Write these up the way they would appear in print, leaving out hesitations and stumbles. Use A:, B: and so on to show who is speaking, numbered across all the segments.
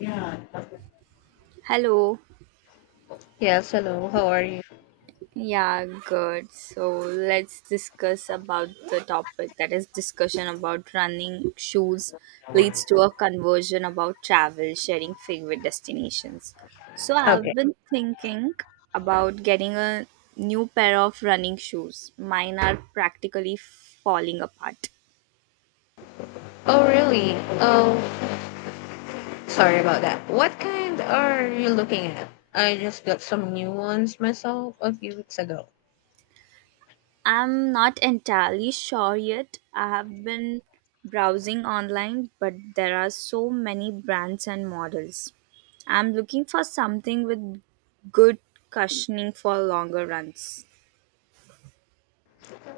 A: Yeah.
B: Hello.
A: Yes, hello. How are you?
B: Yeah, good. So let's discuss about the topic that is discussion about running shoes leads to a conversion about travel, sharing favorite destinations. So
A: Okay.
B: I've been thinking about getting a new pair of running shoes. Mine are practically falling apart.
A: Oh, really? Oh, sorry about that. What kind are you looking at? I just got some new ones myself a few weeks ago.
B: I'm not entirely sure yet. I have been browsing online, but there are so many brands and models. I'm looking for something with good cushioning for longer runs.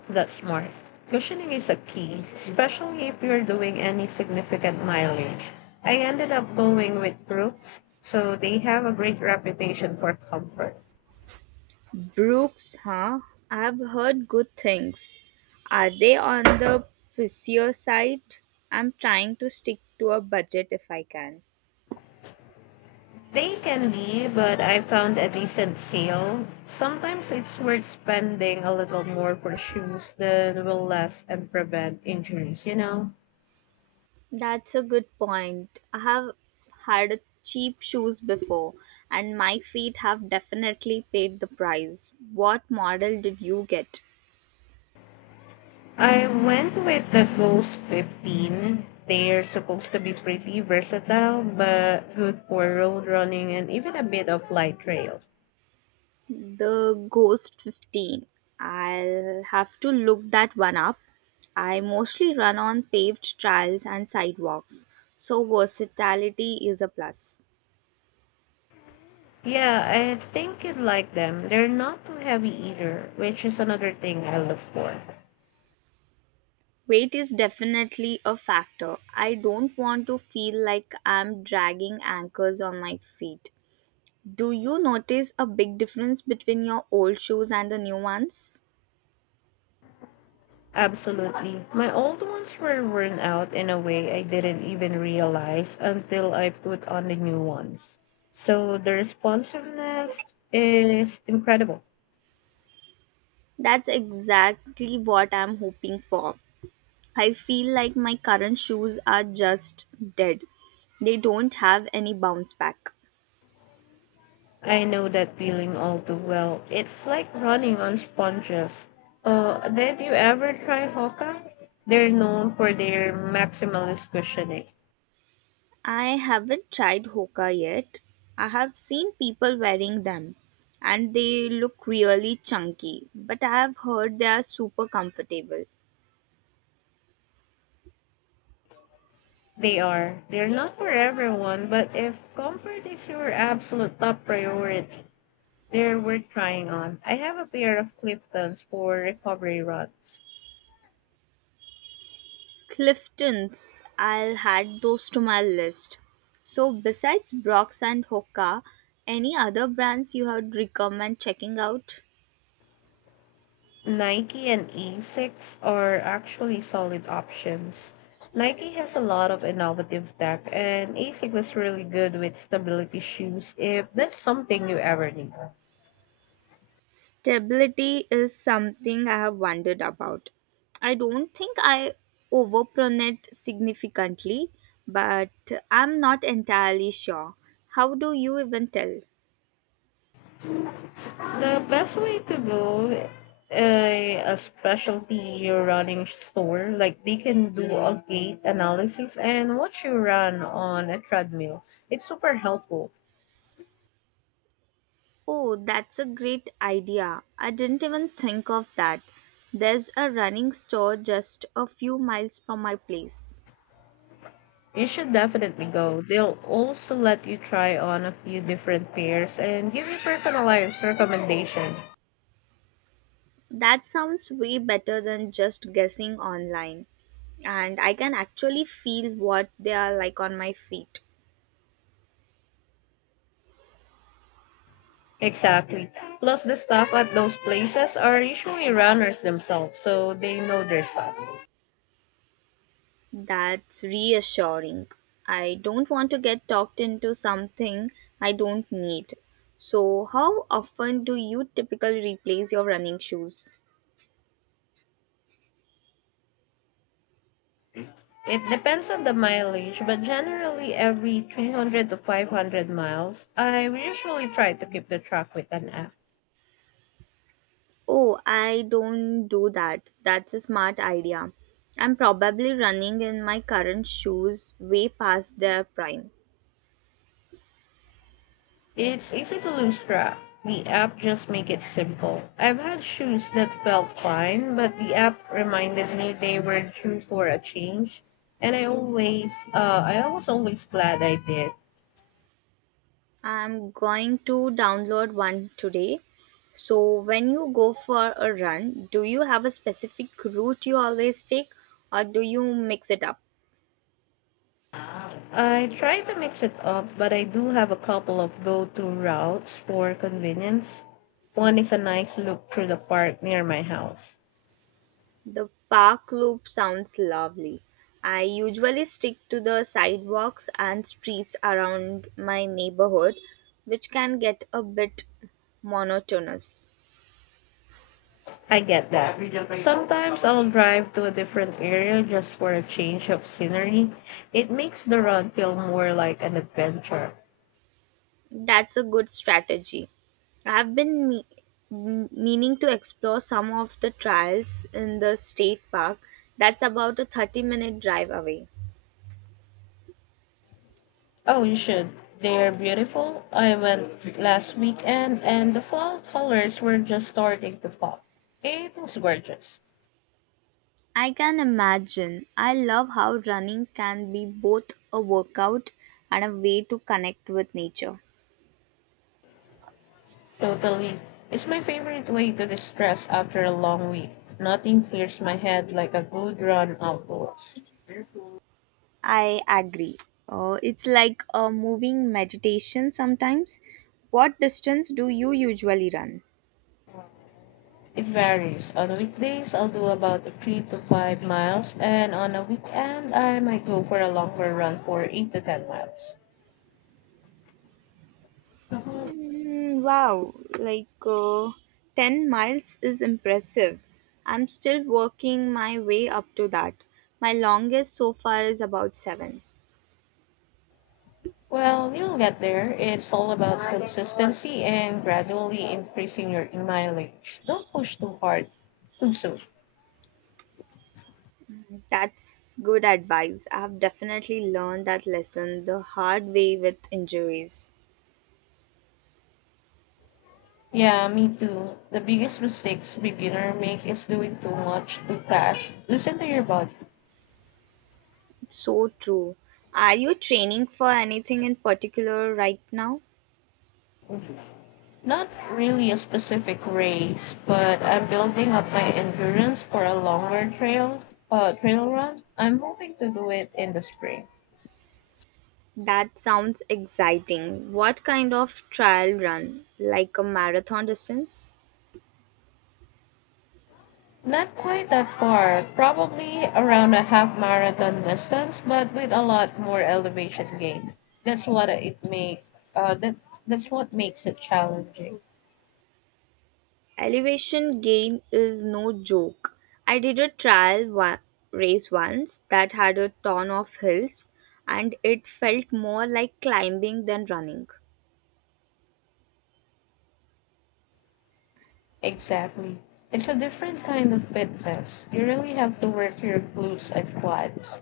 A: That's smart. Cushioning is a key, especially if you're doing any significant mileage. I ended up going with Brooks, so they have a great reputation for comfort.
B: Brooks, huh? I have heard good things. Are they on the pricier side? I'm trying to stick to a budget if I can.
A: They can be, but I found a decent sale. Sometimes it's worth spending a little more for shoes than will last and prevent injuries?
B: That's a good point. I have had cheap shoes before, and my feet have definitely paid the price. What model did you get?
A: I went with the Ghost 15. They're supposed to be pretty versatile, but good for road running and even a bit of light trail.
B: The Ghost 15. I'll have to look that one up. I mostly run on paved trails and sidewalks, so versatility is a plus.
A: Yeah, I think you'd like them. They're not too heavy either, which is another thing I look for.
B: Weight is definitely a factor. I don't want to feel like I'm dragging anchors on my feet. Do you notice a big difference between your old shoes and the new ones?
A: Absolutely. My old ones were worn out in a way I didn't even realize until I put on the new ones. So the responsiveness is incredible.
B: That's exactly what I'm hoping for. I feel like my current shoes are just dead. They don't have any bounce back.
A: I know that feeling all too well. It's like running on sponges. Did you ever try Hoka? They're known for their maximalist cushioning.
B: I haven't tried Hoka yet. I have seen people wearing them, and they look really chunky, but I have heard they are super comfortable.
A: They are. They're not for everyone, but if comfort is your absolute top priority, they're worth trying on. I have a pair of Clifton's for recovery runs.
B: Clifton's, I'll add those to my list. So, besides Brock's and Hoka, any other brands you would recommend checking out?
A: Nike and Asics are actually solid options. Nike has a lot of innovative tech, and Asics is really good with stability shoes if that's something you ever need.
B: Stability is something I have wondered about. I don't think I overpronate significantly, but I'm not entirely sure. How do you even tell?
A: The best way to go a specialty running store, like they can do a gait analysis and watch you run on a treadmill. It's super helpful.
B: Oh, that's a great idea. I didn't even think of that. There's a running store just a few miles from my place.
A: You should definitely go. They'll also let you try on a few different pairs and give you personalized recommendation.
B: That sounds way better than just guessing online. And I can actually feel what they are like on my feet.
A: Exactly. Plus, the staff at those places are usually runners themselves, so they know their stuff.
B: That's reassuring. I don't want to get talked into something I don't need. So, how often do you typically replace your running shoes?
A: It depends on the mileage, but generally every 300 to 500 miles. I usually try to keep the track with an app.
B: Oh, I don't do that. That's a smart idea. I'm probably running in my current shoes way past their prime.
A: It's easy to lose track. The app just make it simple. I've had shoes that felt fine, but the app reminded me they were due for a change, and I always, I was always glad I did.
B: I'm going to download one today. So, when you go for a run, do you have a specific route you always take, or do you mix it up?
A: I try to mix it up, but I do have a couple of go-to routes for convenience. One is a nice loop through the park near my house.
B: The park loop sounds lovely. I usually stick to the sidewalks and streets around my neighborhood, which can get a bit monotonous.
A: I get that. Sometimes I'll drive to a different area just for a change of scenery. It makes the run feel more like an adventure.
B: That's a good strategy. I've been meaning to explore some of the trails in the state park. That's about a 30-minute drive away.
A: Oh, you should. They're beautiful. I went last weekend and the fall colors were just starting to pop. It was gorgeous.
B: I can imagine. I love how running can be both a workout and a way to connect with nature.
A: Totally. It's my favorite way to distress after a long week. Nothing clears my head like a good run outdoors.
B: I agree. It's like a moving meditation sometimes. What distance do you usually run?
A: It varies. On weekdays, I'll do about 3 to 5 miles, and on a weekend, I might go for a longer run for 8 to 10 miles.
B: Mm, wow, like 10 miles is impressive. I'm still working my way up to that. My longest so far is about 7.
A: Well, you'll get there. It's all about consistency and gradually increasing your mileage. Don't push too hard, too soon.
B: That's good advice. I have definitely learned that lesson the hard way with injuries.
A: Yeah, me too. The biggest mistakes beginner make is doing too much too fast. Listen to your body.
B: So true. Are you training for anything in particular right now?
A: Not really a specific race, but I'm building up my endurance for a longer trail run. I'm hoping to do it in the spring.
B: That sounds exciting. What kind of trial run? Like a marathon distance?
A: Not quite that far, probably around a half marathon distance, but with a lot more elevation gain. That's what it make uh, that that's what makes it challenging.
B: Elevation gain is no joke. I did a race once that had a ton of hills, and it felt more like climbing than running.
A: Exactly. It's a different kind of fitness. You really have to work your glutes and quads.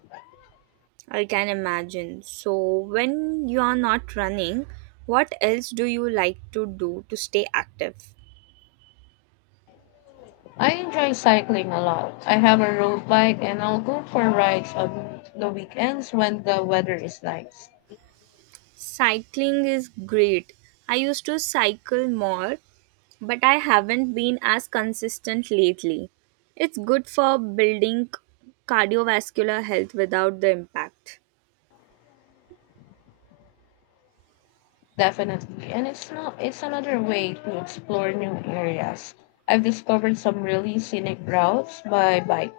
B: I can imagine. So, when you are not running, what else do you like to do to stay active?
A: I enjoy cycling a lot. I have a road bike and I'll go for rides on the weekends when the weather is nice.
B: Cycling is great. I used to cycle more, but I haven't been as consistent lately. It's good for building cardiovascular health without the impact.
A: Definitely. And it's not it's another way to explore new areas. I've discovered some really scenic routes by bike.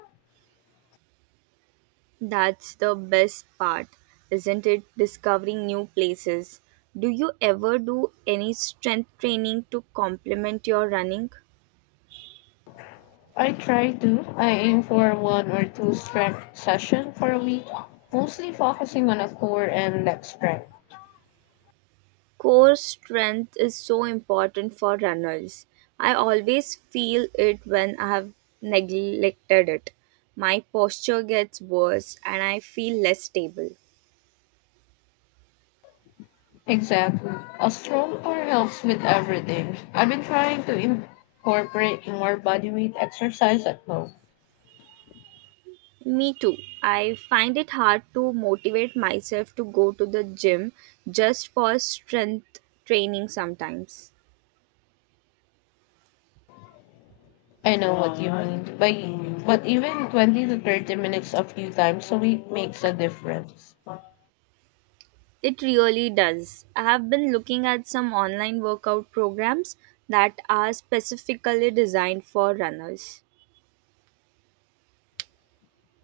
B: That's the best part, isn't it? Discovering new places. Do you ever do any strength training to complement your running?
A: I try to. I aim for one or two strength session for a week, mostly focusing on a core and leg strength.
B: Core strength is so important for runners. I always feel it when I have neglected it. My posture gets worse and I feel less stable.
A: Exactly. A stroll bar helps with everything. I've been trying to incorporate more bodyweight exercise at home.
B: Me too. I find it hard to motivate myself to go to the gym just for strength training sometimes.
A: I know what you mean. But even 20 to 30 minutes a few times a week makes a difference.
B: It really does. I have been looking at some online workout programs that are specifically designed for runners.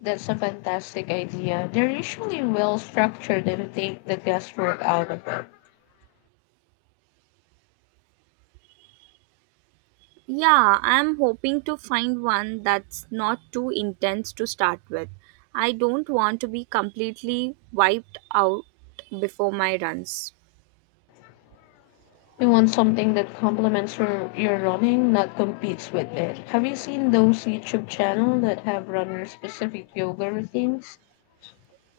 A: That's a fantastic idea. They're usually well structured and take the guesswork out of it.
B: Yeah, I'm hoping to find one that's not too intense to start with. I don't want to be completely wiped out before my runs.
A: You want something that complements your running, not competes with it. Have you seen those YouTube channels that have runner specific yoga routines?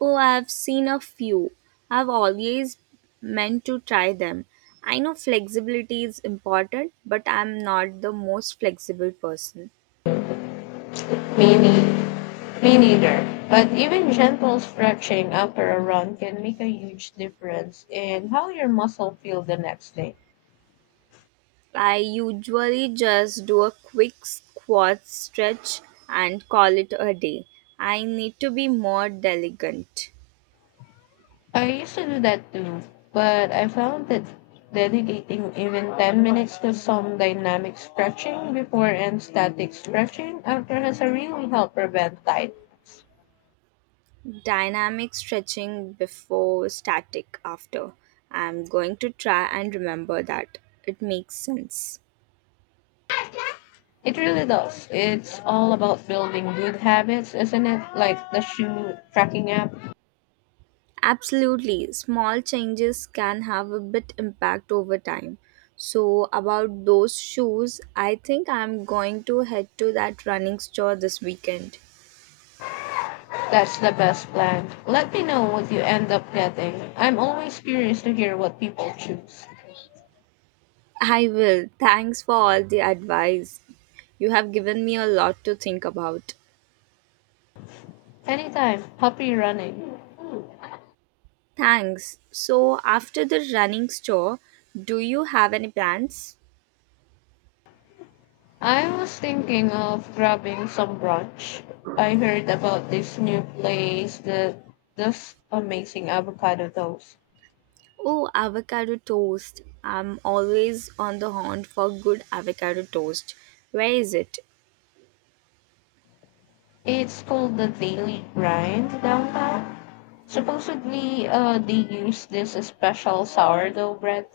B: Oh, I've seen a few. I've always meant to try them. I know flexibility is important, but I'm not the most flexible person.
A: Maybe. Me neither. But even gentle stretching after a run can make a huge difference in how your muscle feel the next day.
B: I usually just do a quick squat stretch and call it a day. I need to be more diligent.
A: I used to do that too, but I found that dedicating even 10 minutes to some dynamic stretching before and static stretching after has a really help prevent tightness.
B: Dynamic stretching before, static after. I'm going to try and remember that. It makes sense.
A: It really does. It's all about building good habits, isn't it? Like the shoe tracking app.
B: Absolutely. Small changes can have a bit impact over time. So about those shoes, I think I'm going to head to that running store this weekend.
A: That's the best plan. Let me know what you end up getting. I'm always curious to hear what people choose.
B: I will. Thanks for all the advice. You have given me a lot to think about.
A: Anytime. Happy running.
B: Thanks. So after the running store, do you have any plans?
A: I was thinking of grabbing some brunch. I heard about this new place that does amazing avocado toast.
B: Oh, avocado toast. I'm always on the hunt for good avocado toast. Where is it?
A: It's called the Daily Grind downtown. Supposedly, they use this special sourdough bread.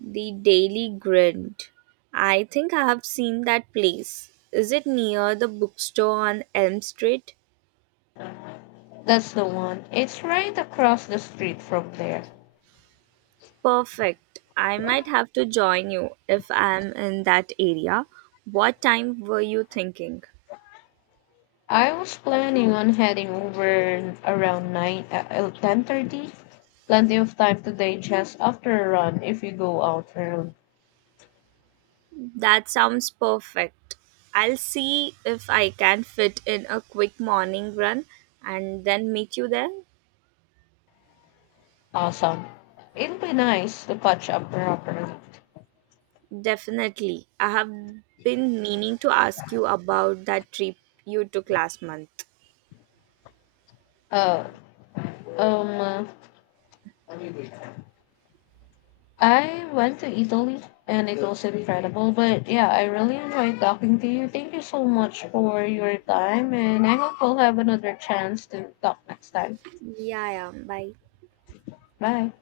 B: The Daily Grind. I think I have seen that place. Is it near the bookstore on Elm Street?
A: That's the one. It's right across the street from there.
B: Perfect. I might have to join you if I'm in that area. What time were you thinking?
A: I was planning on heading over around 9 10:30. Plenty of time today just after a run if you go out early.
B: That sounds perfect. I'll see if I can fit in a quick morning run and then meet you there.
A: Awesome. It'll be nice to catch up properly.
B: Definitely. I have been meaning to ask you about that trip you took last month.
A: Uh, um uh, I went to Italy and it was incredible, but yeah, I really enjoyed talking to you. Thank you so much for your time and I hope we'll have another chance to talk next time.
B: Yeah, yeah. Bye.
A: Bye.